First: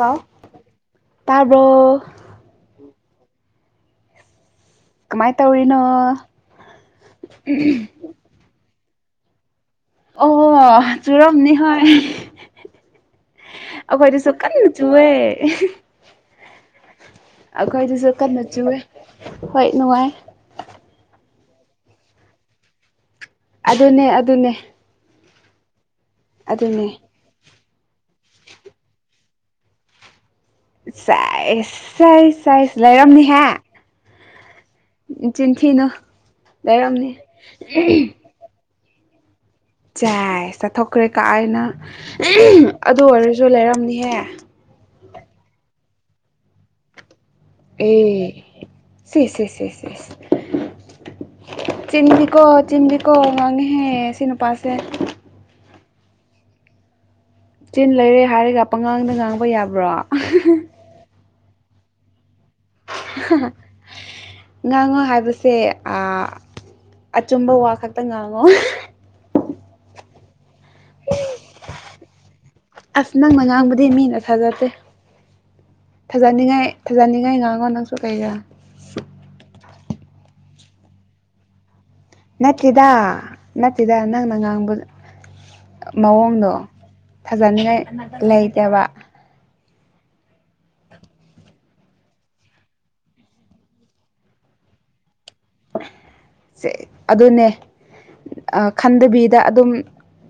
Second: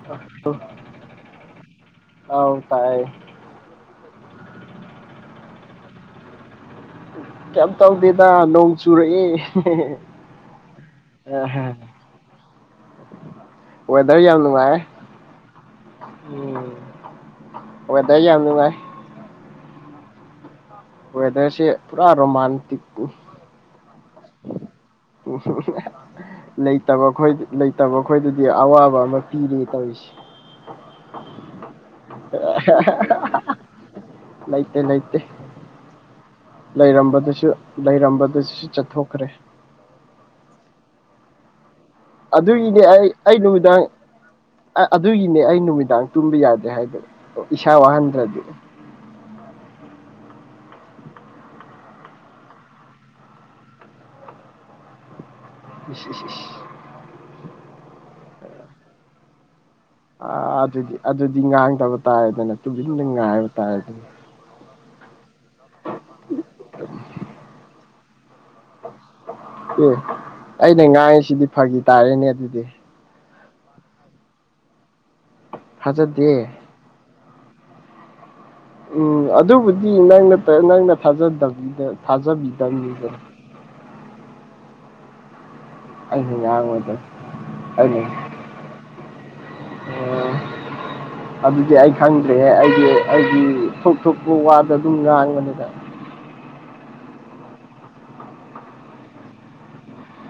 ꯍꯥꯎ ꯇꯥꯕ꯭ꯔꯣ ꯑꯣ ꯍꯥꯎ ꯇꯥꯏ ꯀꯃꯥꯏ ꯇꯧꯔꯤꯅꯣ꯫ ꯀꯩ ꯇꯧꯗꯦꯗ ꯅꯣꯡ ꯆꯨꯔꯛꯏꯦ ꯑꯣ ꯆꯨꯔꯝꯅꯤ ꯍꯣꯏ ꯑꯈꯣꯏꯗꯤ ꯋꯦꯗꯔ ꯌꯥꯝ ꯁꯨꯀꯅꯤ ꯅꯨꯡꯉꯥꯏ ꯆꯨꯋꯦ ꯎꯝ ꯑꯩꯈꯣꯏꯗꯨꯁꯨ ꯋꯦꯗꯔ ꯀꯟꯅ ꯌꯥꯝ ꯅꯨꯡꯉꯥꯏ ꯆꯏꯦ ꯍꯣꯏ ꯅꯨꯡꯉꯥꯏ ꯋꯦꯗꯔꯁꯦ ꯄꯨꯔꯥ ꯔꯣꯃꯥꯟꯇꯤꯛ ꯑꯗꯨꯅꯦ ꯑꯗꯨꯅꯦ꯫ ꯎ ꯂꯩ ꯑꯗꯨꯅꯦ ꯇꯕꯣꯈꯣꯏ ꯂꯩꯇꯕ ꯑꯩꯈꯣꯏꯒꯤꯗꯤ ꯑꯋꯥꯕ ꯑꯃ ꯄꯤꯔꯤ ꯇꯧꯔꯤꯁꯦ꯫ ꯆꯥꯏ ꯁꯥꯏ ꯁꯥꯏꯁ ꯂꯩꯔꯝꯅꯤꯍꯦ ꯆꯤꯟꯊꯤꯅ ꯂꯩꯔꯝꯕꯗꯁꯨ ꯂꯩꯔꯝꯕꯗꯁꯨ ꯆꯠꯊꯣꯛꯈ꯭ꯔꯦ ꯆꯦ ꯆꯠꯊꯣꯛꯈ꯭ꯔꯦ ꯀꯥꯏꯥꯏꯅ ꯑꯗꯨꯒꯤꯅꯦ ꯑꯗꯨ ꯑꯩ ꯑꯩ ꯑꯣꯏꯔꯁꯨ ꯅꯨꯃꯤꯗꯥꯡ ꯂꯩꯔꯝꯅꯤꯍꯦ ꯑꯗꯨꯒꯤꯅꯦ ꯑꯩ ꯅꯨꯃꯤꯗꯥꯡ ꯇꯨꯝꯕ ꯌꯥꯗꯦ ꯍꯥꯏꯕ ꯏꯁꯥ ꯋꯥꯍꯟꯗ꯭ꯔꯗꯤ ꯁꯤꯦꯦ ꯆꯤꯟꯗꯤꯀꯣ ꯆꯤꯟꯗꯤꯀꯣ ꯉꯥꯡꯉꯦꯍꯦ ꯁꯤ ꯅꯨꯄꯥꯁꯦ꯫ ꯏꯁ ꯏꯁ ꯏꯁ ꯆꯤꯟ ꯂꯩꯔꯦ ꯍꯥꯏꯔꯒ ꯄꯉꯥꯡꯗ ꯉꯥꯡꯕ ꯌꯥꯕ꯭ꯔꯣ꯫ ꯑ ꯑꯗꯨꯗꯤ ꯑꯗꯨꯗꯤ ꯉꯥꯡꯗꯕ ꯇꯥꯏꯔꯗꯅ ꯇꯨꯡꯟꯗ ꯉꯥꯏꯕ ꯇꯥꯏꯗꯅ ꯉꯥꯡꯉꯣ ꯍꯥꯏꯕꯁꯦ ꯑꯆꯨꯝꯕ ꯋꯥ ꯈꯛꯇ ꯉꯥꯡꯉꯣ [unintelligible] ꯑꯦ ꯑꯩꯅ ꯉꯥꯡꯉꯤꯁꯤꯗꯤ ꯐꯒꯤ ꯇꯥꯔꯦꯅꯦ ꯑꯗꯨꯗꯤ ꯑꯁ ꯅꯪꯅ ꯉꯥꯡꯕꯨꯗꯤ ꯃꯤꯅ ꯊꯥꯖꯗꯦ ꯊꯥꯖꯗꯦ ꯊꯥꯖꯅꯤꯡꯉꯥꯏ ꯐꯖꯅꯤꯡꯉꯥꯏ ꯉꯥꯡꯉꯣ ꯅꯪꯁꯨ ꯀꯩꯒꯥ ꯎꯝ ꯑꯗꯨꯕꯨꯗꯤ ꯅꯪꯅ ꯅꯪꯅ ꯊꯥꯖꯗꯕꯅꯤꯗ ꯅꯠꯇꯦꯗ ꯅꯠꯇꯦꯗ ꯅꯪꯅ ꯉꯥꯡꯕꯥ ꯑꯩꯅ ꯃꯑꯣꯡꯗꯣ ꯉꯥꯡꯕꯗꯣ ꯐꯖꯅꯤꯡꯉ ꯑꯩꯅ ꯂꯩꯇꯕ ꯑꯣ [unintelligible] ꯑꯗꯨꯗꯤ ꯑꯩ ꯈꯪꯗ꯭ꯔꯦ ꯑꯩꯒꯤ ꯑꯩꯒꯤ ꯊꯣꯛ ꯊꯣꯛꯄ ꯋꯥꯗ ꯑꯗꯨꯝ ꯉꯥꯡꯕꯅꯤꯅ ꯑꯗꯨꯅꯦ ꯈꯟꯗꯕꯤꯗ ꯑꯗꯨꯝ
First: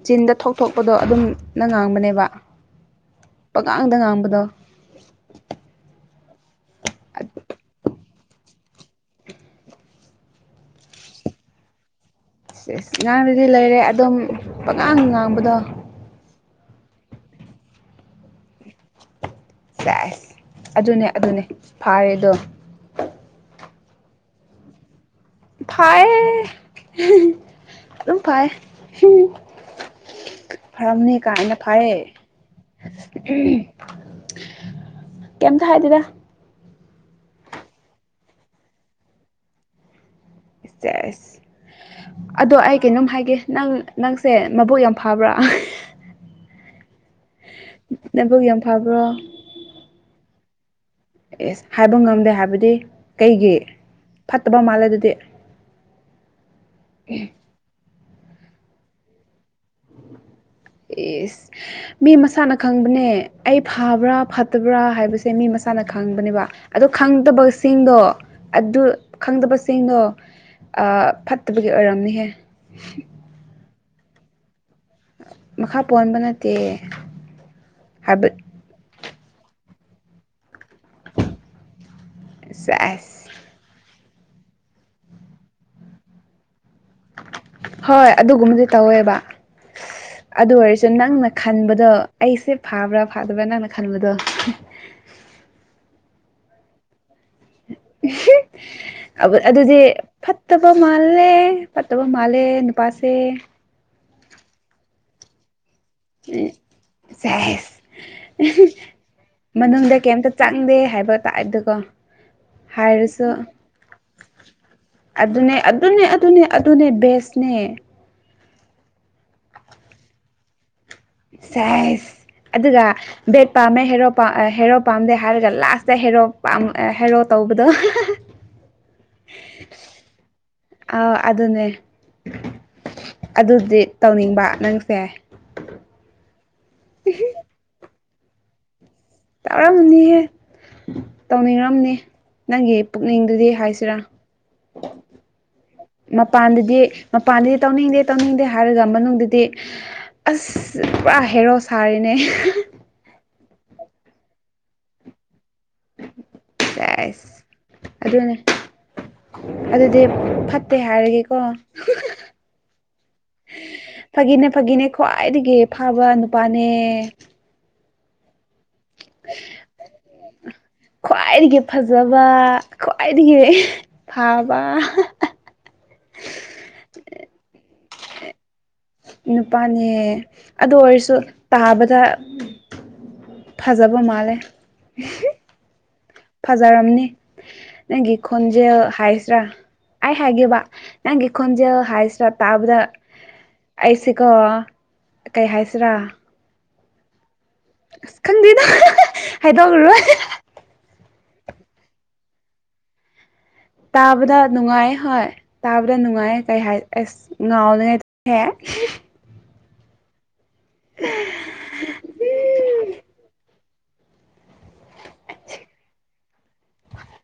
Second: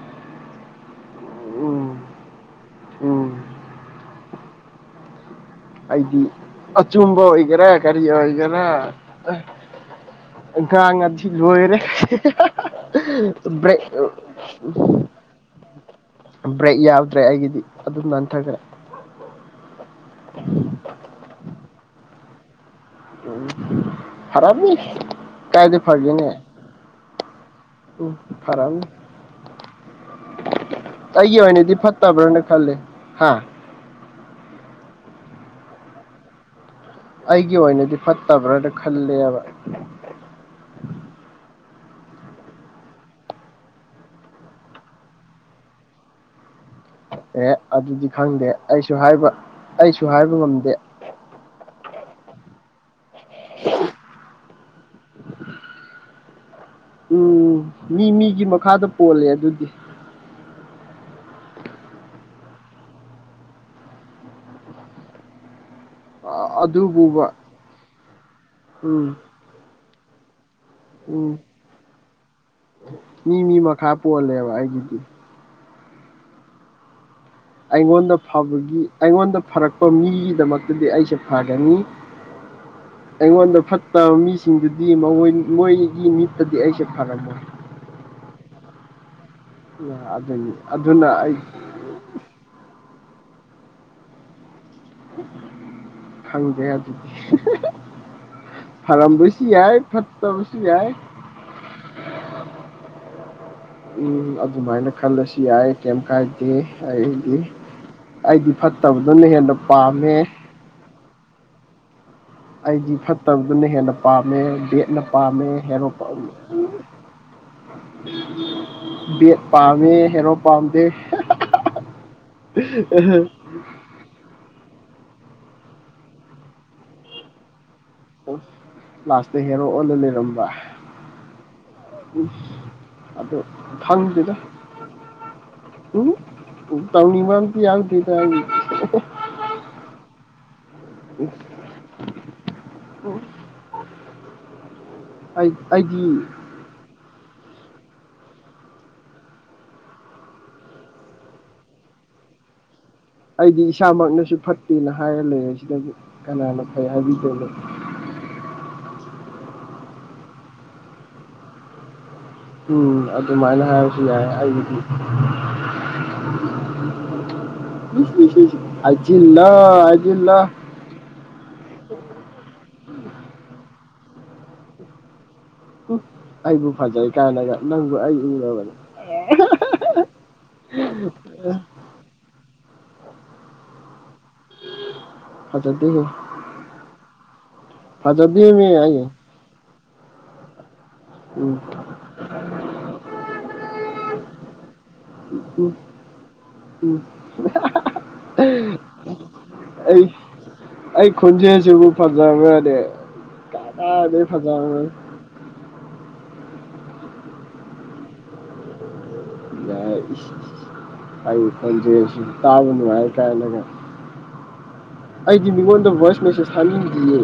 ꯆꯤꯟꯗ ꯊꯣꯛ ꯊꯣꯛꯄꯗꯣ ꯑꯗꯨꯝꯅ ꯎꯝ ꯉꯥꯡꯕꯅꯦꯕ ꯎꯝ ꯄꯀꯥꯡꯗ ꯉꯥꯡꯕꯗꯣ ꯑꯩꯗꯤ ꯑꯆꯨꯝꯕ ꯑꯣꯏꯒꯦꯔꯥ ꯀꯔꯤ ꯑꯣꯏꯒꯦꯔꯥ ꯑ ꯉꯥꯡ ꯉꯗꯤ ꯂꯣꯏꯔꯦ ꯉꯥꯡꯗꯨꯗꯤ ꯂꯩꯔꯦ ꯕ꯭ꯔꯦꯛ ꯑꯗꯨꯝ ꯄꯉꯥꯡ ꯉꯥꯡꯕꯗꯣ ꯕ꯭ꯔꯦꯛ ꯌꯥꯎꯗ꯭ꯔꯦ ꯑꯩꯒꯤꯗꯤ ꯑꯗꯨꯝꯅ ꯅꯥꯟꯊꯒ꯭ꯔꯦ꯫ ꯆꯁ ꯑꯗꯨꯅꯦ ꯑꯗꯨꯅꯦ ꯐꯔꯦꯗꯣ ꯎ ꯈꯔꯞꯅꯤ ꯐꯥꯏ ꯎ ꯎꯝ ꯄꯥꯏ ꯐꯔꯝꯅꯤ ꯐꯔꯝꯅꯤ ꯑꯩꯒꯤ ꯀꯥꯏꯥꯏꯅ ꯑꯣꯏꯅꯗꯤ ꯐꯔꯦ ꯐꯠꯇꯕ꯭ꯔꯅ ꯈꯜꯂꯦ ꯍꯥ ꯀꯝꯃꯇ ꯍꯥꯏꯗꯦꯗ꯫ ꯑꯩꯒꯤ ꯑꯣꯏꯅꯗꯤ ꯐꯠꯇꯕ꯭ꯔꯥꯅ ꯈꯜꯂꯦꯕ꯫ ꯏꯁꯦꯁ ꯑꯗꯣ ꯑꯩ ꯀꯩꯅꯣꯝ ꯍꯥꯏꯒꯦ ꯅꯪ ꯅꯪꯁꯦ ꯃꯕꯨꯣꯛ ꯌꯥꯝ ꯐꯥꯕ꯭ꯔꯥ ꯑꯦ ꯑꯗꯨꯗꯤ ꯅꯕꯨꯛ ꯈꯪꯗꯦ ꯌꯥꯝ ꯑꯩꯁꯨ ꯐꯕ꯭ꯔꯣ ꯍꯥꯏꯕ ꯑꯩꯁꯨ ꯍꯥꯏꯕ ꯉꯝꯗꯦ ꯑꯦꯁ ꯍꯥꯏꯕ ꯉꯝꯗꯦ ꯍꯥꯏꯕꯗꯤ ꯀꯩꯒꯤ ꯐꯠꯇꯕ ꯃꯥꯜꯂꯦ ꯑꯗꯨꯗꯤ꯫ ꯎꯝ ꯃꯤ ꯃꯤꯒꯤ ꯃꯈꯥꯗ ꯄꯣꯜꯂꯦ ꯑꯗꯨꯗꯤ ꯌꯦꯁ ꯃꯤ ꯃꯁꯥꯅ ꯈꯪꯕꯅꯦ ꯑꯩ ꯐꯕ꯭ꯔꯥ ꯐꯠꯇꯕ꯭ꯔꯥ ꯍꯥꯏꯕꯁꯦ ꯃꯤ ꯃꯁꯥ ꯥꯅ ꯈꯪꯕꯅꯦꯕ ꯑꯗꯣ ꯑꯗꯨꯕꯨꯕ ꯈꯪꯗꯕ ꯁꯤꯡꯗꯣ ꯑꯗꯨ ꯎꯝ ꯈꯪꯗꯕ ꯁꯤꯡꯗꯣ ꯑ ꯎꯝ ꯐꯠꯇꯕꯒꯤ ꯑꯣꯏꯔꯝꯅꯤꯍꯦ ꯃꯤ ꯃꯤ ꯃꯈꯥ ꯄꯣꯜꯂꯦꯕ ꯑꯩꯒꯤꯗꯤ ꯃꯈꯥ ꯄꯣꯟꯕ ꯅꯠꯇꯦ ꯑꯩꯉꯣꯟꯗ ꯍꯥꯏꯕ ꯐꯕꯒꯤ ꯑꯩꯉꯣꯟꯗ ꯐꯔꯛꯄ ꯃꯤꯒꯤꯗꯃꯛꯇꯗꯤ ꯑꯩꯁꯦ ꯐꯒꯅꯤ ꯁꯁ ꯑꯩꯉꯣꯟꯗ ꯐꯠꯇꯕ ꯃꯤꯁꯤꯡꯗꯨꯗꯤ ꯃꯣꯏ ꯃꯣꯏꯒꯤ ꯃꯤꯠꯇꯗꯤ ꯑꯩꯁꯦ ꯐꯔꯝꯃꯣꯏ꯫ ꯍꯣꯏ ꯑꯗꯨꯒꯨꯝꯕꯗꯤ ꯇꯧꯋꯦꯕ ꯑꯗꯨꯅꯤ ꯑꯗꯨ ꯑꯣꯏꯔꯁꯨ ꯑꯗꯨꯅ ꯅꯪꯅ ꯑꯩ ꯈꯟꯕꯗꯣ ꯑꯩꯁꯦ ꯐꯥꯕ꯭ꯔꯥ ꯐꯥꯗꯕ꯭ꯔꯥ ꯅꯪꯅ ꯈꯟꯕꯗꯣ ꯈꯪꯗ꯭ꯔꯦ ꯑꯗꯨꯗꯤ [unintelligible] ꯌꯥꯏ ꯑꯗꯨꯗꯤ ꯐꯠꯇꯕꯁꯨ ꯐꯠꯇꯕ ꯌꯥꯏ ꯃꯥꯜꯂꯦ꯫ ꯐꯠꯇꯕ ꯃꯥꯜꯂꯦ ꯅꯨꯄꯥꯁꯦ ꯎꯝ ꯑꯗꯨꯃꯥꯏꯅ ꯈꯜꯂꯁꯨ ꯌꯥꯏ ꯀꯩꯝ ꯀꯥꯏꯗꯦ ꯑꯩꯗꯤ ꯁꯦꯁ ꯑꯩꯗꯤ ꯐꯠꯇꯕꯗꯨꯅ ꯍꯦꯟꯅ ꯃꯅꯨꯡꯗ ꯄꯥꯝꯃꯦ ꯀꯩꯝꯇ ꯆꯪꯗꯦ ꯍꯥꯏꯕ ꯇꯥꯏꯞꯇꯨꯀꯣ ꯑꯩꯗꯤ ꯍꯥꯏꯔꯁꯨ ꯐꯠꯇꯕꯗꯨꯅ ꯍꯦꯟꯅ ꯄꯥꯝꯃꯦ ꯕꯦꯠꯅ ꯄꯥꯝꯃꯦ ꯑꯗꯨꯅꯦ ꯍꯦꯔꯣ ꯑꯗꯨꯅꯦ ꯄꯥꯝꯃꯦ ꯑꯗꯨꯅꯦ ꯑꯗꯨꯅꯦ ꯕꯦꯁ [unintelligible] ꯕꯦꯠ ꯄꯥꯝꯃꯦ ꯍꯦꯔꯣ ꯄꯥꯝꯗꯦ ꯁꯦꯁ ꯑꯗꯨꯒ ꯕꯦꯠ ꯄꯥꯝꯃꯦ ꯍꯦꯔꯣ ꯍꯦꯔꯣ ꯄꯥꯝꯗꯦ ꯍꯥꯏꯔꯒ ꯂꯥꯁꯇ ꯍꯦꯔꯣ ꯄꯥꯝ ꯍꯦꯔꯣ ꯇꯧꯕꯗꯣ [unintelligible] ꯂꯥꯁꯇ ꯍꯦꯔꯣ ꯑꯣꯏꯅ ꯂꯩꯔꯝꯕ ꯑꯥꯎ ꯑꯗꯨꯅꯦ ꯑꯗꯨ ꯑꯗꯨꯗꯤ ꯈꯪꯗꯦꯗ ꯇꯧꯅꯤꯡꯕ ꯅꯪꯁꯦ ꯎꯝ ꯇꯧꯅꯤꯡꯕꯝꯇ ꯌꯥꯎꯗꯦꯗ ꯑꯩ ꯌꯥꯎꯔꯝꯅꯤꯍꯦ ꯇꯧꯅꯤꯡꯉꯝꯅꯤ ꯅꯪꯒꯤ ꯄꯨꯛꯅꯤꯡꯗꯨꯗꯤ ꯍꯥꯏꯁꯤꯔꯥ ꯑꯩ ꯑꯩꯗꯤ ꯃꯄꯥꯟꯗꯗꯤ ꯃꯄꯥꯟꯗꯗꯤ ꯇꯧꯅꯤꯡꯗꯦ ꯇꯧꯅꯤꯡꯗꯦ ꯍꯥꯏꯔꯒ ꯃꯅꯨꯡꯗꯗꯤ ꯑꯁ ꯄꯨꯔꯥ ꯍꯦꯔꯣ ꯁꯥꯔꯦꯅꯦ [unintelligible] ꯑꯩꯗꯤ ꯏꯁꯥꯃꯛꯅꯁꯨ ꯐꯠꯇꯦꯅ ꯍꯥꯏꯔ ꯂꯩꯔꯁꯤꯗꯕꯨ ꯀꯅꯥꯅ ꯐꯩ ꯑꯁ ꯍꯥꯏꯕꯤꯗꯣꯏꯅꯣ ꯑꯗꯨꯅꯦ ꯑꯗꯨꯗꯤ ꯐꯠꯇꯦ ꯍꯥꯏꯔꯒꯦꯀꯣ [unintelligible] ꯎꯝ ꯑꯗꯨꯃꯥꯏꯅ ꯍꯥꯏꯔꯁꯨ ꯌꯥꯏ ꯐꯥꯒꯤꯅꯦ ꯑꯩꯒꯤꯗꯤ ꯐꯥꯒꯤꯅꯦ ꯈ꯭ꯋꯥꯏꯗꯒꯤ ꯐꯥꯕ ꯅꯨꯄꯥꯅꯦ꯫ [inaudible] ꯍꯥꯏꯖꯤꯜꯂꫭ ꯍꯥꯏꯖꯤꯜꯂꫭ ꯈ꯭ꯋꯥꯏꯗꯒꯤ ꯐꯖꯕ ꯈ꯭ꯋꯥꯏꯗꯒꯤ ꯐꯥꯕ ꯑꯩꯕꯨ ꯐꯖꯩ ꯀꯥꯟꯅꯒ ꯅꯪꯕꯨ ꯑꯩ ꯎꯔꯕꯅꯦ ꯅꯨꯄꯥ ꯅꯦ ꯑꯗꯨ ꯑꯣꯏꯔꯁꯨ ꯇꯥꯕꯗ ꯐꯖꯕ ꯃꯥꯜꯂꯦ ꯐꯖꯗꯦꯍꯦ ꯐꯖꯔꯝꯅꯤ ꯅꯪꯒꯤ ꯐꯖꯗꯦꯃꯤ ꯈꯣꯟꯖꯦꯜ ꯑꯩ ꯍꯥꯏꯁꯤꯔꯥ ꯑꯩ ꯍꯥꯏꯒꯦꯕ ꯅꯪꯒꯤ ꯎꯝ ꯈꯣꯟꯖꯦꯜ ꯍꯥꯏꯁꯤꯔꯥ ꯇꯥꯕꯗ ꯑꯩꯁꯤꯀꯣ ꯀꯩ ꯎꯝ ꯍꯥꯏꯁꯤꯔꯥ ꯎꯝ ꯑꯁ ꯈꯪꯗꯦꯗ [unintelligible] ꯍꯥꯏꯗꯣꯛꯔꯔꯣꯏ ꯑꯩ [unintelligible] ꯑꯩ ꯈꯣꯟꯖꯦꯜꯁꯤꯕꯨ ꯐꯥꯖꯕꯔꯅꯦ ꯇꯥꯕꯗ ꯅꯨꯡꯉꯥꯏ ꯍꯣꯏ ꯇꯥꯕꯗ ꯅꯨꯡꯉꯥꯏ ꯀꯩ ꯍꯥꯏ ꯑꯩꯁ [unintelligible] [unintelligible] ꯑꯩ ꯈꫭꯟꯖꯦꯜꯁꯤꯕꯨ ꯇꯥꯕ ꯅꯨꯡꯉꯥꯏꯀꯥꯏꯅ ꯑꯩꯗꯤ ꯃꯤꯉꯣꯟꯗ ꯚꯣꯏꯁ ꯃꯦꯁꯦꯁ ꯊꯅꯤꯡꯗ꯭ꯔꯤꯌꯦ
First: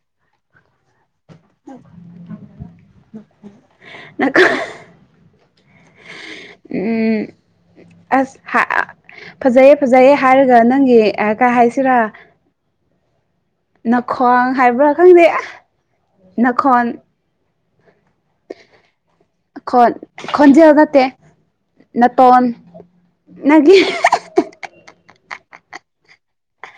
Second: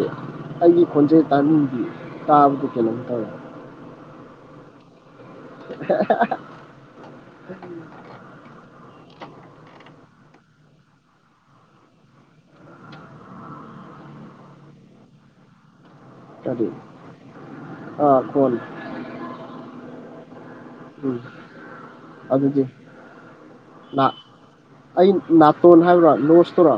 ꯑꯩꯒꯤ ꯈꯣꯟꯖꯦꯜ ꯇꯥꯅꯤꯡꯗꯦ ꯇꯥꯕꯗ ꯀꯩꯅꯣꯝ ꯇꯧꯋꯦ [unintelligible] [unintelligible] ꯎꯝ ꯑꯁ [unintelligible] ꯐꯖꯩꯌꯦ ꯐꯖꯩꯌꯦ ꯍꯥꯏꯔꯒ ꯅꯪꯒꯤ ꯀꯩ ꯍꯥꯏꯁꯤꯔꯥ ꯅꯈ꯭ꯋꯥꯡ ꯍꯥꯏꯕ꯭ꯔꯥ ꯈꯪꯗꯦ ꯑꯦ ꯀꯔꯤ ꯑꯥ ꯈꯣꯟ ꯈꯣꯟ ꯈꯣꯟꯖꯦꯜ ꯅꯠꯇꯦ ꯎꯝ ꯅꯇꯣꯟ ꯑꯗꯨꯗꯤ ꯅꯪꯒꯤ ꯅꯥ ꯑꯩ ꯅꯥꯇꯣꯟ ꯍꯥꯏꯕ꯭ꯔꯥ ꯂꯣꯁꯇꯔꯣ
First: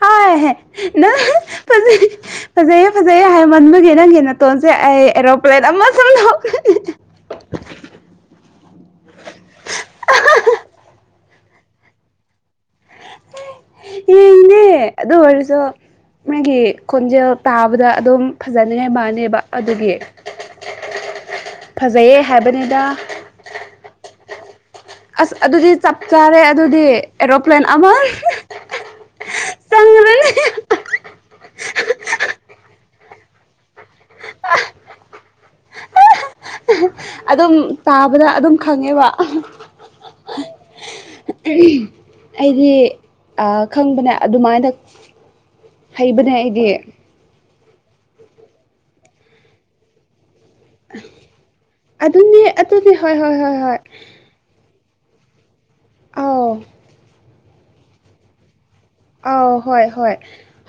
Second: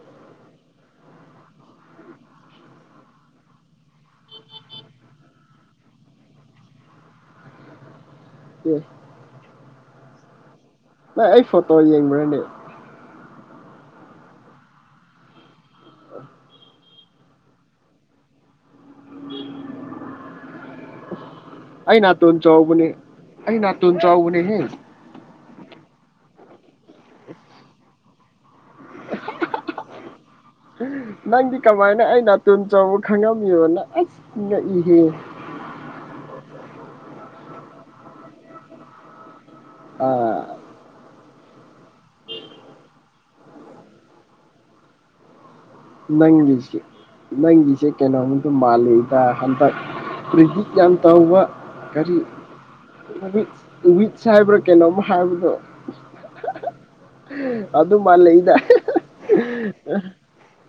ꯍꫭꯏ [unintelligible] ꯐꯖꯩꯌꯦ ꯐꯖꯩꯌꯦ ꯍꯥꯏꯃꯟꯕꯒꯤ ꯅꯪꯒꯤ ꯅꯇꯣꯟꯁꯦ ꯑꯩ ꯑꯦꯔꯣꯄ꯭ꯂꯦꯟ ꯑꯃ ꯁꯨꯝ ꯂꯧ [unintelligible] ꯎ ꯅꯪ ꯑꯩ ꯐꯣꯇꯣ ꯌꯦꯡꯕ꯭ꯔꯅꯦ꯫ [unintelligible] ꯑꯗꯨ ꯑꯣꯏꯔꯖꯨ ꯃꯩꯒꯤ ꯈꯣꯟꯖꯦꯜ ꯇꯥꯕꯗ ꯑꯗꯨꯝ ꯐꯖꯅꯤꯉꯥꯏ ꯃꯥꯟꯅꯦꯕ ꯑꯗꯨꯒꯤ ꯑꯩ ꯐꯖꯩꯌꯦ ꯅꯥꯇꯣꯟꯣꯟ ꯍꯥꯏꯕꯅꯤꯗ ꯆꯥꯎꯥꯎꯕꯅꯦ ꯑꯩ ꯅꯥꯇꯣꯟ ꯆꯥꯎꯕꯅꯦ ꯍꯦ ꯑꯁ ꯑꯗꯨꯗꯤ ꯆꯞ ꯆꯥꯔꯦ ꯑꯗꯨꯗꯤ ꯑꯦꯔꯣꯄ꯭ꯂꯦꯟ ꯑꯃ ꯆꯪꯈ꯭ꯔꯅꯤ ꯅꯪꯗꯤ ꯀꯃꯥꯏꯅ ꯑꯩ ꯅꯥꯇꯨꯣꯟ ꯆꯥꯎꯕ ꯈꯪꯉꯝꯃꯤꯕ ꯅꯪ ꯑꯁ ꯉꯛꯏꯍꯦ꯫ ꯑꯗꯨꯝ ꯇꯥꯕꯗ ꯑꯗꯨꯝ ꯈꯪꯉꯦꯕ ꯑꯥ ꯑꯩꯗꯤ ꯑ ꯈꯪꯕꯅꯦ ꯑꯗꯨꯃꯥꯏꯗ ꯅꯪꯒꯤꯁꯦ ꯅꯪꯒꯤꯁꯦ ꯀꯩꯅꯣꯝꯗ ꯃꯥꯜꯂꯤꯦꯗ ꯍꯟꯇꯛ ꯄ꯭ꯔꯤ ꯌꯥꯝ ꯇꯥꯎꯕ ꯀꯔꯤ ꯑꯗꯨꯅꯦ ꯑꯗꯨꯅꯦ ꯍꯣꯏ ꯍꯣꯏ ꯅꯨꯃꯤꯠ ꯍꯣꯏ ꯍꯣꯏ ꯅꯨꯃꯤꯠ [unintelligible] ꯍꯥꯏꯕ꯭ꯔꯥ ꯀꯩꯅꯣꯝ ꯍꯥꯏꯕꯗꯣ ꯑꯥꯎ ꯑꯗꯨ ꯃꯥꯜꯂꯩꯗ [unintelligible] ꯑꯥꯎ ꯍꯣꯏ ꯍꯣꯏ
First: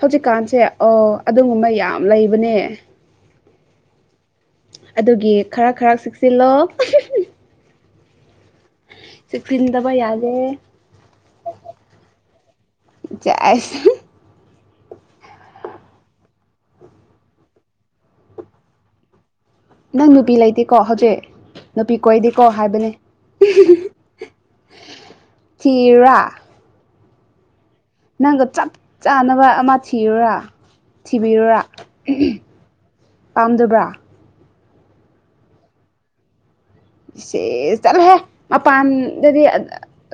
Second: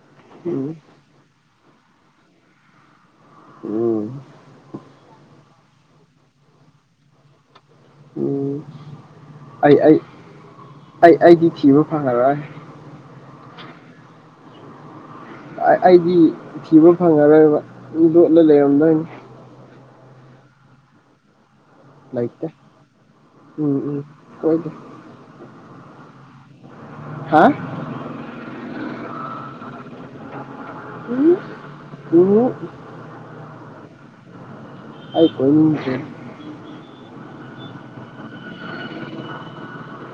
ꯍꯧꯖꯤꯛꯀꯥꯟꯁꯦ ꯎꯝ ꯑꯣ ꯑꯗꯨꯒꯨꯝꯕ ꯌꯥꯝ ꯂꯩꯕꯅꯦ ꯎꯝ ꯑꯗꯨꯒꯤ ꯈꯔ ꯈꯔ ꯆꯦꯛꯆꯤꯜꯂꯣ [unintelligible] ꯎꯝ ꯑꯩ ꯆꯦꯛꯁꯤꯟꯗꯕ ꯑꯩ ꯌꯥꯗꯦ ꯑꯩ ꯑꯩꯗꯤ ꯊꯤꯕ ꯐꯪꯉꯔꯣꯏ꯫ ꯑ ꯁꯦꯁ ꯑꯩꯗꯤ ꯊꯤꯕ ꯐꯪꯉꯔꯣꯏꯕ ꯃꯤ ꯂꯣꯠꯂ ꯂꯩꯔꯝꯗꯣꯏꯅꯤ ꯅꯪ ꯅꯨꯄꯤ ꯂꯩꯇꯦꯀꯣ ꯍꯧꯖꯤꯛ ꯅꯨꯄꯤ ꯀꯣꯏꯗꯦꯀꯣ ꯂꯩꯇꯦ ꯍꯥꯏꯕꯅꯤ ꯎꯝ ꯎꯝ ꯀꯣꯏꯗꯦ [unintelligible] ꯊꯤꯔꯥ ꯍꯥ ꯅꯪꯒ ꯆꯞ ꯆꯥꯅꯕ ꯑꯃ ꯊꯤꯔꯨꯔ ꯊꯤꯕꯤꯔꯨꯔꯥ ꯎꯝ ꯄꯥꯝꯖꯕ꯭ꯔꯥ ꯑꯩ ꯀꫭꯏꯅꯤꯡꯗ꯭ꯔꯦ ꯁꯦꯁ ꯆꯠꯂꯣꯍꯦ ꯃꯄꯥꯟꯗꯗꯤ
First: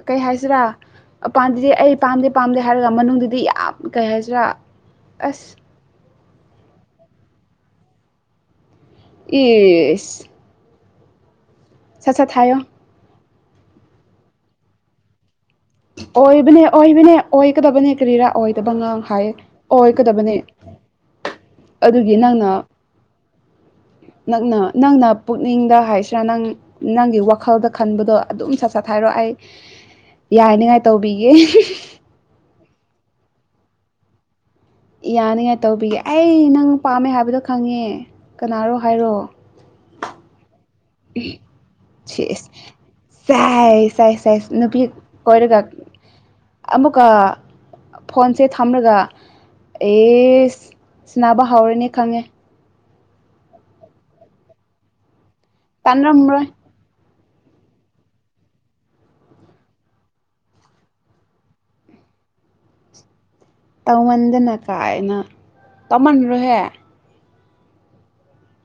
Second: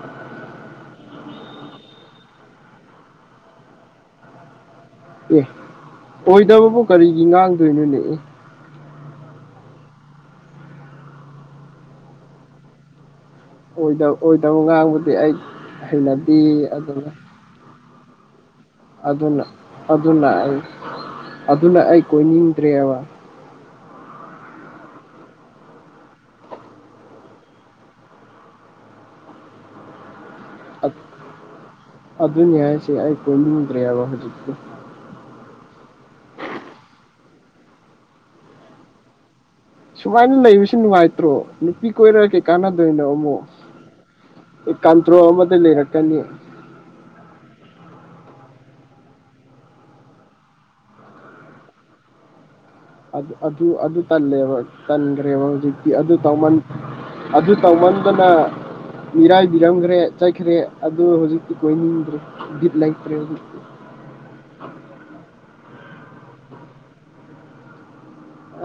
ꯀꯩ ꯍꯥꯏꯁꯤꯔꯥ ꯄꯥꯝꯗꯗꯤ ꯑꯩ ꯄꯥꯝꯗꯦ ꯄꯥꯝꯗꯦ ꯍꯥꯏꯔꯒ ꯃꯅꯨꯡꯗꯨꯗꯤ ꯌꯥꯝ ꯀꯩ ꯍꯥꯏꯁꯤꯔꯥ ꯑꯦ ꯑꯁ ꯑꯣꯏꯗꯕꯕꯨ ꯀꯔꯤꯒꯤ ꯉꯥꯡꯗꯣꯏꯅꯣꯅꯦ ꯑꯦ ꯏꯁ ꯁꯥꯠ ꯁꯥꯠ ꯍꯥꯏꯌꫭ ꯑꯣꯏꯗꯕ ꯑꯣꯏꯗꯕ ꯉꯥꯡꯕꯗꯤ ꯑꯩ ꯍꯩꯅꯕꯤ ꯑꯣꯏꯕꯅꯦ ꯑꯗꯨꯅ ꯑꯣꯏꯕꯅꯦ ꯑꯣꯏꯒꯗꯕꯅꯦ ꯀꯔꯤꯔꯥ ꯑꯣꯏꯗꯕ ꯉꯥꯡ ꯍꯥꯏꯌꯦ ꯑꯗꯨꯅ ꯑꯗꯨꯅ ꯑꯣꯏꯒꯗꯕꯅꯦ ꯑꯩ ꯑꯗꯨꯅ ꯑꯩ ꯑꯗꯨꯒꯤ ꯅꯪꯅ ꯀꯣꯏꯅꯤꯡꯗ꯭ꯔꯦꯕ ꯅꯪꯅ ꯅꯪꯅ ꯄꯨꯛꯅꯤꯡꯗ ꯍꯥꯏꯁꯤꯔꯥ ꯅꯪ ꯅꯪꯒꯤ ꯋꯥꯈꯜꯗ ꯈꯟꯕꯗꯣ ꯑꯗꯨꯝ ꯁꯠ ꯁꯠ ꯊ ꯍꯥꯏꯔꯣ ꯑꯩ ꯌꯥꯅꯤꯉꯥꯏ ꯇꯧꯕꯤꯒꯦ ꯑꯗꯨꯏ ꯁꯤꯦ ꯀꯣꯏꯗ꯭ꯔꯌꯥꯕ ꯍꯧꯖꯤꯦ ꯌꯥꯅꯤꯉꯥꯏ ꯇꯧꯕꯤꯒꯦ ꯑꯩ ꯅꯪ ꯄꯥꯝꯃꯦ ꯍꯥꯏꯕꯗꯣ ꯈꯪꯉꯦ ꯀꯅꯥꯔꯣ ꯍꯥꯏꯔꯣ ꯁꯨꯃꯥꯏꯅ ꯂꯩꯕꯁꯤ ꯅꯨꯡꯉꯥꯏꯇ꯭ꯔꯣ ꯅꯨꯄꯤ ꯀꯣꯏꯔꯒ ꯀꯩ ꯁꯤꯁ ꯀꯥꯟꯅꯗꯣꯏꯅꯣ ꯑꯃꯨꯛ ꯁꯥꯏ ꯁꯥꯏ ꯁꯥꯏꯁ ꯅꯨꯄꯤ ꯀꯥꯟꯇ꯭ꯔꯣ ꯑꯃꯗ ꯀꯣꯏꯔꯒ ꯂꯩꯔ ꯀꯅꯤ ꯑꯃꯨꯛꯀ ꯐꯣꯟꯁꯦ ꯊꯝꯂꯒ ꯑꯦ ꯁꯅꯕ ꯍꯧꯥꯎꯔꯅꯤ ꯈꯪꯉꯦ ꯑꯗꯨ ꯑꯗꯨ ꯇꯜꯂꯦꯕ ꯇꯟꯈ꯭ꯔꯦꯕ ꯍꯧꯖꯤꯛꯇꯤ ꯑꯗꯨ ꯇꯥꯟꯔꯝꯔꯣꯏ ꯇꯧꯃꯟ ꯑꯗꯨ ꯇꯧꯃꯟꯗꯅ ꯃꯤꯔꯥꯏꯕꯤꯔꯝꯈ꯭ꯔꯦ ꯆꯠꯈ꯭ꯔꯦ ꯑꯗꯨ ꯍꯧꯖꯤꯛꯇꯤ ꯀꯣꯏꯅꯤꯡꯗ꯭ꯔꯦ ꯕꯤꯠ ꯂꯩꯇ꯭ꯔꯦ ꯍꯧꯖꯤꯛꯇ ꯇꯧꯃꯟꯗꯅ ꯀꯥꯏꯅ ꯇꯧꯃꯟꯔꯣꯍꯦ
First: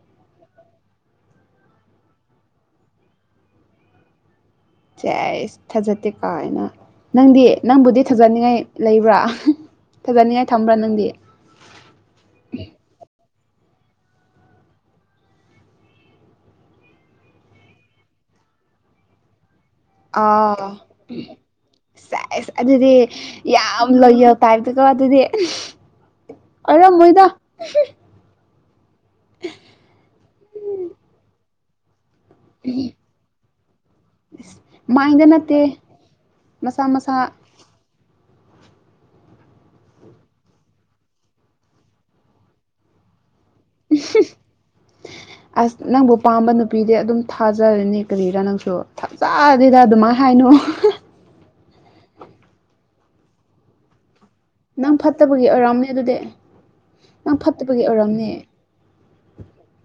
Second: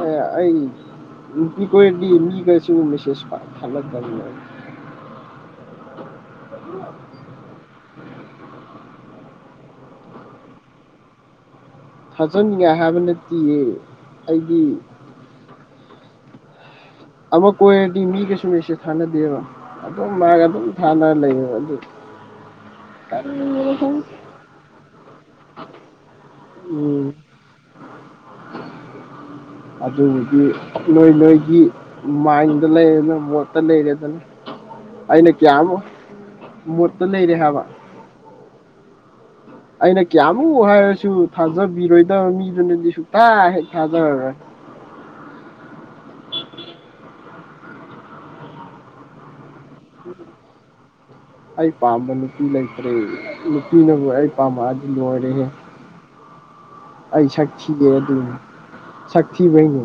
ꯑꯦ ꯑꯩ ꯅꯨꯄꯤ ꯀꯣꯢꯔꯗꯤ ꯃꯤꯒꯁꯨ ꯃꯦꯁꯦꯖ ꯄꯥꯛ ꯊꯥꯅꯗꯕꯅꯦ ꯆ꯭ꯑꯩꯁ ꯊꯥꯖꯗꯦ ꯀꯥꯏꯅ ꯅꯪꯗꯤ ꯅꯪꯕꯨꯗꯤ ꯊꯥꯖꯅꯤꯡꯉꯥꯏ ꯂꯩꯕ꯭ꯔꯥ ꯐꯖꯅꯤꯡꯉꯥꯏ ꯊꯝꯕ꯭ꯔꯥ ꯅꯪꯗꯤ ꯊꯥꯖꯟꯅꯤꯡꯉꯥꯏ ꯍꯥꯏꯕ ꯅꯠꯇꯦꯌꯦ ꯑꯩꯒꯤ ꯑꯃ ꯀꯣꯏꯔꯗꯤ ꯃꯤꯒꯁꯨ ꯃꯦꯁꯦꯁ ꯊꯥꯅꯗꯦꯕ ꯑꯗꯨꯝ ꯃꯥꯒ ꯑꯗꯨꯝ ꯑꯥꯎ ꯊꯥꯅ ꯂꯩꯌꯦꯕ ꯑꯗꯨ ꯁꯥꯏꯁ ꯑꯗꯨꯗꯤ ꯀꯔꯤꯒꯤꯅꯣ ꯌꯥꯝ ꯈꯪꯗꯦ ꯂꯣꯌꯦꯜ ꯇꯥꯏꯞꯇꯀ ꯑꯗꯨꯗꯤ ꯎꯝ ꯑꯔꯝꯕꯣꯏꯗ ꯑꯗꯨꯕꯨꯗꯤ ꯅꯣꯏ ꯅꯣꯏꯒꯤ ꯃꯥꯏꯟꯗꯂꯩꯔꯦꯅ ꯃꯣꯠꯇꯂꯩꯔꯦꯗꯅ ꯃꯥꯏꯟꯗ ꯑꯩꯅ ꯅꯠꯇꯦ ꯀꯌꯥꯃꯨꯛ ꯃꯁꯥ ꯃꯨꯠꯇ ꯃꯁꯥ ꯂꯩꯔꯦ ꯍꯥꯏꯕ ꯑꯩꯅ ꯀꯌꯥꯃꯨꯛ ꯍꯥꯏꯔꯁꯨ ꯊꯥꯖꯕꯤꯔꯣꯏꯗꯕ ꯃꯤꯗꯨꯅꯗꯤ ꯁꯨꯛꯇ ꯍꯦꯛ ꯊꯥꯖꯔꯔꯣꯏ [unintelligible] ꯑꯁ ꯅꯪꯕꯨ ꯄꯥꯝꯕ ꯅꯨꯄꯤꯗꯤ ꯑꯗꯨꯝ ꯊꯥꯖꯔꯅꯤ ꯀꯔꯤꯔꯥ ꯅꯪꯁꯨ ꯊꯖꯗꯦꯗ ꯑꯗꯨꯃꯥꯏ ꯍꯥꯏꯅꯨ ꯑꯩ ꯄꯥꯝꯕ ꯅꯨꯄꯤ ꯂꯩꯇ꯭ꯔꯦ ꯅꯨꯄꯤꯅꯕꯨ ꯑꯩ ꯄꯥꯝꯃꯛꯑꯗꯤ ꯂꯣꯏꯔꯦꯍꯦ ꯄꯝꯅꯦ ꯑꯗꯨꯗꯤ ꯑꯩ ꯅꯪ ꯁꯛ ꯐꯠꯇꯕꯒꯤ ꯊꯤꯗꯦ ꯑꯗꯨ ꯑꯣꯏꯔꯝꯅꯤ ꯁꯛꯊꯤꯕꯩꯅꯦ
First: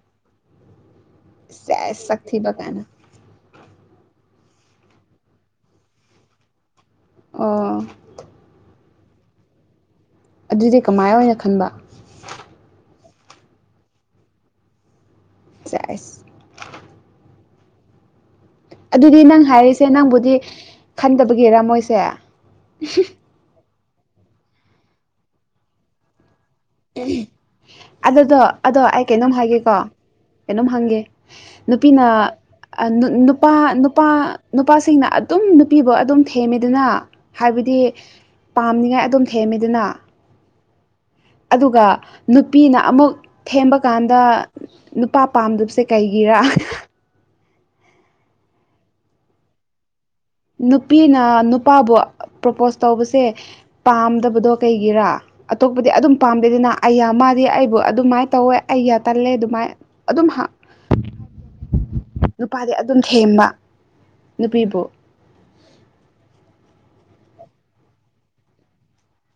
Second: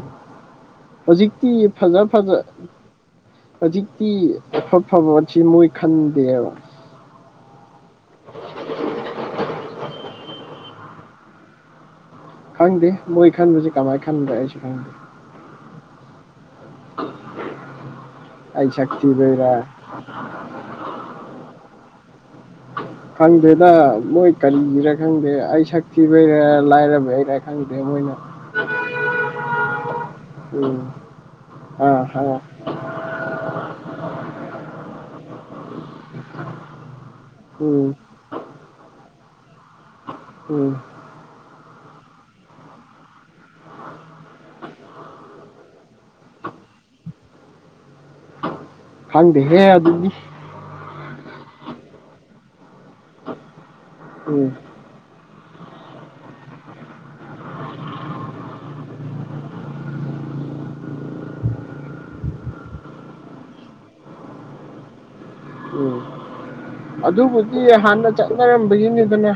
ꯍꯧꯖꯤꯛꯇꯤ ꯐꯉꯥ ꯁꯦꯁ ꯐꯉꯥ ꯁꯛꯊꯤꯕ ꯀꯥꯏꯅ ꯍꯧꯖꯤꯛꯇꯤ ꯑꯐ ꯐꯕꯣꯠ ꯑꯁꯤ ꯃꯣꯏ ꯈꯟꯗꯦꯕ ꯑꯣ ꯑꯗꯨꯗꯤ ꯀꯃꯥꯏ ꯑꯣꯏꯅ ꯈꯟꯕ ꯈꯪꯗꯦ ꯃꯣꯏ ꯈꯟꯕꯁꯦ ꯀꯃꯥꯏ ꯈꯟꯕ ꯑꯩꯁꯨ ꯈꯪꯗꯦ ꯆꯥꯏꯁ ꯑꯩ ꯁꯛ ꯑꯗꯨꯗꯤ ꯅꯪ ꯊꯤꯕꯩꯔꯥ ꯍꯥꯏꯔꯤꯁꯦ ꯅꯪꯕꯨꯗꯤ ꯈꯟꯗꯕꯒꯤꯔ‌ ꯃꯣꯏꯁꯦ ꯈꯪꯗꯦꯗ ꯃꯣꯏ ꯀꯔꯤꯒꯤꯔ ꯈꯪꯗꯦ ꯑꯩ ꯁꯛ ꯊꯤꯕꯩꯔꯥ ꯂꯥꯏꯔꯕꯩꯔꯥ ꯈꯪꯗꯦ ꯃꯣꯏꯅ ꯑꯗꯨꯗꯣ ꯑꯗꯣ ꯑꯩ ꯀꯩꯅꯣꯝ ꯍꯥꯏꯒꯦꯀꯣ ꯀꯩꯅꯣꯝ ꯎꯝ ꯍꯪꯒꯦ ꯑꯥ ꯅꯨꯄꯤꯅ ꯑꯥ ꯑ [unintelligible] ꯅꯨꯄꯥ ꯅꯨꯄꯥ ꯅꯨꯄꯥꯁꯤꯡꯅ ꯑꯗꯨꯝ ꯅꯨꯄꯤꯕꯨ ꯑꯗꯨꯝ ꯊꯦꯝꯃꯤꯗꯅ ꯍꯥꯏꯕꯗꯤ ꯎꯝ ꯄꯥꯝꯅꯤꯉꯥꯏ ꯑꯗꯨꯝ ꯊꯦꯝꯃꯤꯗꯅ ꯎꯝ ꯑꯗꯨꯒ ꯅꯨꯄꯤꯅ ꯑꯃꯨꯛ ꯊꯦꯝꯕꯀꯥꯟꯗ ꯅꯨꯄꯥ ꯄꯥꯝꯗꯕꯁꯦ ꯀꯩꯒꯤꯔ ꯍꯪꯗꯦ ꯍꯦ ꯑꯗꯨ ꯅꯨꯄꯤꯅ ꯅꯨꯄꯥꯕꯨ ꯄ꯭ꯔꯣꯄꯣꯁ ꯇꯧꯕꯁꯦ ꯄꯥꯝꯗꯕꯗꯣ ꯎꯝ ꯀꯩꯒꯤꯔꯥ ꯑꯇꯣꯞꯄꯗꯤ ꯑꯗꯨꯝ ꯄꯥꯝꯗꯦꯗꯅ ꯑꯩꯌꯥ ꯃꯥꯗꯤ ꯑꯩꯕꯨ ꯑꯗꯨꯃꯥꯏ ꯇꯧꯋꯦ ꯑꯩꯌꯥ ꯇꯜꯂꯦ ꯑꯗꯨꯃꯥꯏ ꯑꯗꯨꯝ ꯍꯥ ꯅꯨꯄꯥꯗꯤ ꯑꯗꯨꯝ ꯊꯦꯝꯕ ꯅꯨꯄꯤꯕꯨ ꯎꯝ ꯑꯗꯨꯕꯨꯗꯤ ꯍꯥꯟꯅ ꯆꯠꯅꯔꯝꯕꯒꯤꯅꯤꯗꯅ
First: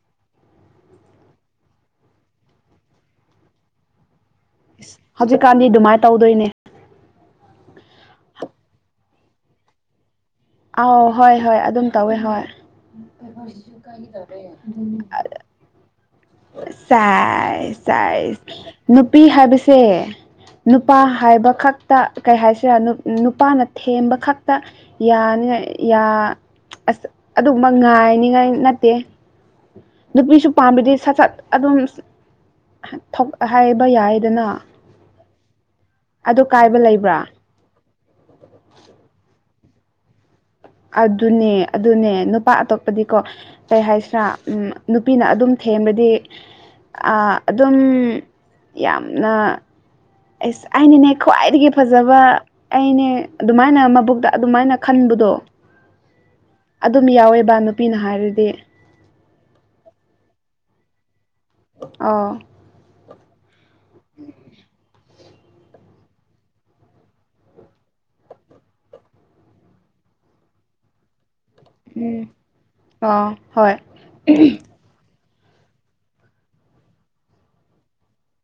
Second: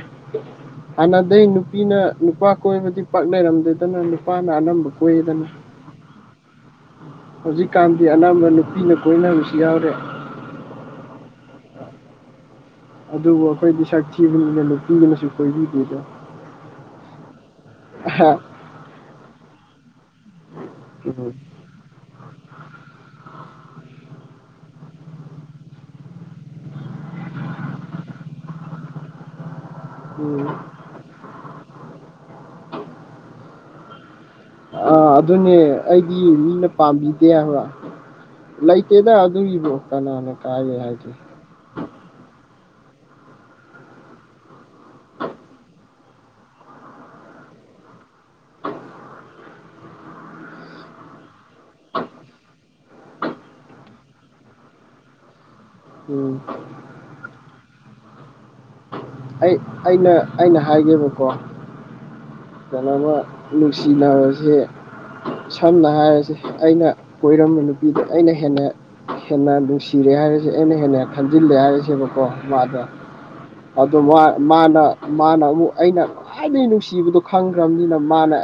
ꯍꯥꯟꯅꯗꯩ ꯅꯨꯄꯤꯅ ꯅꯨꯄꯥ ꯀꯣꯏꯕꯗꯤ ꯄꯥꯛꯅꯔꯝꯗꯦꯗꯅ ꯅꯨꯄꯥꯅ ꯑꯅꯝꯕ ꯀꯣꯏꯗꯅ ꯍꯧꯖꯤꯛꯀꯥꯟꯗꯤ ꯑꯗꯨꯃꯥꯏꯅ ꯇꯧꯗꯣꯏꯅꯦ ꯍꯧꯖꯤꯛꯀꯥꯟꯗꯤ ꯑꯅꯝꯕ ꯅꯨꯄꯤꯅ ꯀꯣꯏꯅꯕꯁꯨ ꯌꯥꯎꯔꯦ ꯑꯥꯎ ꯍꯣꯏ ꯍꯣꯏ ꯑꯗꯨꯝ ꯇꯧꯋꯦ ꯍꯣꯏ ꯑꯗꯨꯕꯨ ꯑꯩꯈꯣꯏꯗꯤ ꯁꯛ ꯊꯤꯕꯅꯤꯅ ꯅꯨꯄꯤꯒꯅꯁꯨ ꯀꯣꯏꯕꯤꯗꯦꯗꯣ ꯆꯥꯏ ꯆꯥꯏ ꯅꯨꯄꯤ ꯍꯥꯏꯕꯁꯦ ꯅꯨꯄꯥ ꯎꯝ ꯍꯥꯏꯕ ꯈꯛꯇ ꯀꯩ ꯍꯥꯏꯁꯤꯔꯥ ꯅꯨꯄꯥꯅ ꯊꯦꯝꯕ ꯈꯛꯇ ꯌꯥ ꯥꯏ ꯌꯥ ꯑꯁ ꯑꯗꯨꯃ ꯉꯥꯏꯅꯤꯉꯥꯏ ꯅꯠꯇꯦ ꯅꯨꯄꯤꯁꯨ ꯎꯝ ꯄꯥꯝꯗꯗꯤ ꯁꯠ ꯁꯠ ꯑꯗꯨꯝ ꯑꯍ ꯊꯣꯛ ꯍꯥꯏꯕ ꯌꯥꯏꯗꯅ ꯑ ꯑꯗꯨꯅꯦ ꯑꯩꯗꯤ ꯑꯗꯨ ꯃꯤꯅ ꯀꯥꯏꯕ ꯂꯩꯕ꯭ꯔꯥ ꯄꯥꯝꯕꯤꯗꯦ ꯍꯥꯏꯕꯥ ꯂꯩ ꯇꯦꯗ ꯑꯗꯨꯒꯤꯕꫭ ꯀꯅꯅꯥ ꯑꯗꯨꯅꯦ ꯑꯗꯨꯅꯦ ꯅꯨꯄꯥ ꯑꯇꯣꯞꯄꯗꯤꯀꯣ ꯀꯩ ꯍꯥꯏꯁꯤꯔꯥ ꯅꯨꯄꯤꯅ ꯑꯗꯨꯝ ꯊꯦꯝꯔꯗꯤ ꯑꯗꯨꯝ ꯌꯥꯝꯅ ꯑꯦꯁ ꯑꯩꯅꯅꯦ ꯈ꯭ꯋꯥꯏꯗꯒꯤ ꯐꯖꯕ ꯑꯩꯅꯦ ꯑꯗꯨꯃꯥꯏꯅ ꯃꯕꯨꯛꯇ ꯑꯗꯨꯃꯥꯏꯅ ꯈꯟꯕꯗꯣ ꯎꯝ ꯑꯗꯨꯝ ꯌꯥꯎꯋꯦꯕ ꯅꯨꯄꯤꯅ ꯍꯥꯏꯔꯗꯤ ꯑꯩ ꯑꯩꯅ ꯑꯩꯅ ꯍꯥꯏꯒꯦꯕꯀꯣ ꯑꯣ ꯀꯅꯣꯒ ꯅꯨꯡꯁꯤꯅꯔꯁꯦ ꯁꯝꯅ ꯍꯥꯏꯔꯁꯦ ꯑꯩꯅ ꯀꯣꯏꯔꯝꯕ ꯅꯨꯄꯤꯗ ꯑꯩꯅ ꯍꯦꯟꯅ ꯍꯦꯟꯅ ꯅꯨꯡꯁꯤꯔꯦ ꯍꯥꯏꯔꯤꯁꯦ ꯑꯩꯅ ꯍꯦꯟꯅ ꯈꯟꯖꯤꯜꯂꯦ ꯍꯥꯏꯔꯤꯁꯦ ꯁꯕꯀꯣ ꯎꯝ ꯃꯥꯗꫭ ꯑꯥ ꯍꯣꯏ ꯑꯗꫭ ꯃꯥꯅ ꯃꯥꯅ ꯑꯃꯨꯛ ꯑꯩꯅ ꯈ꯭ꯋꯥꯏꯗꯒꯤ ꯅꯨꯡꯁꯤꯕꯗꯣ ꯈꯪꯈ꯭ꯔꯕꯅꯤꯅ ꯃꯥꯅ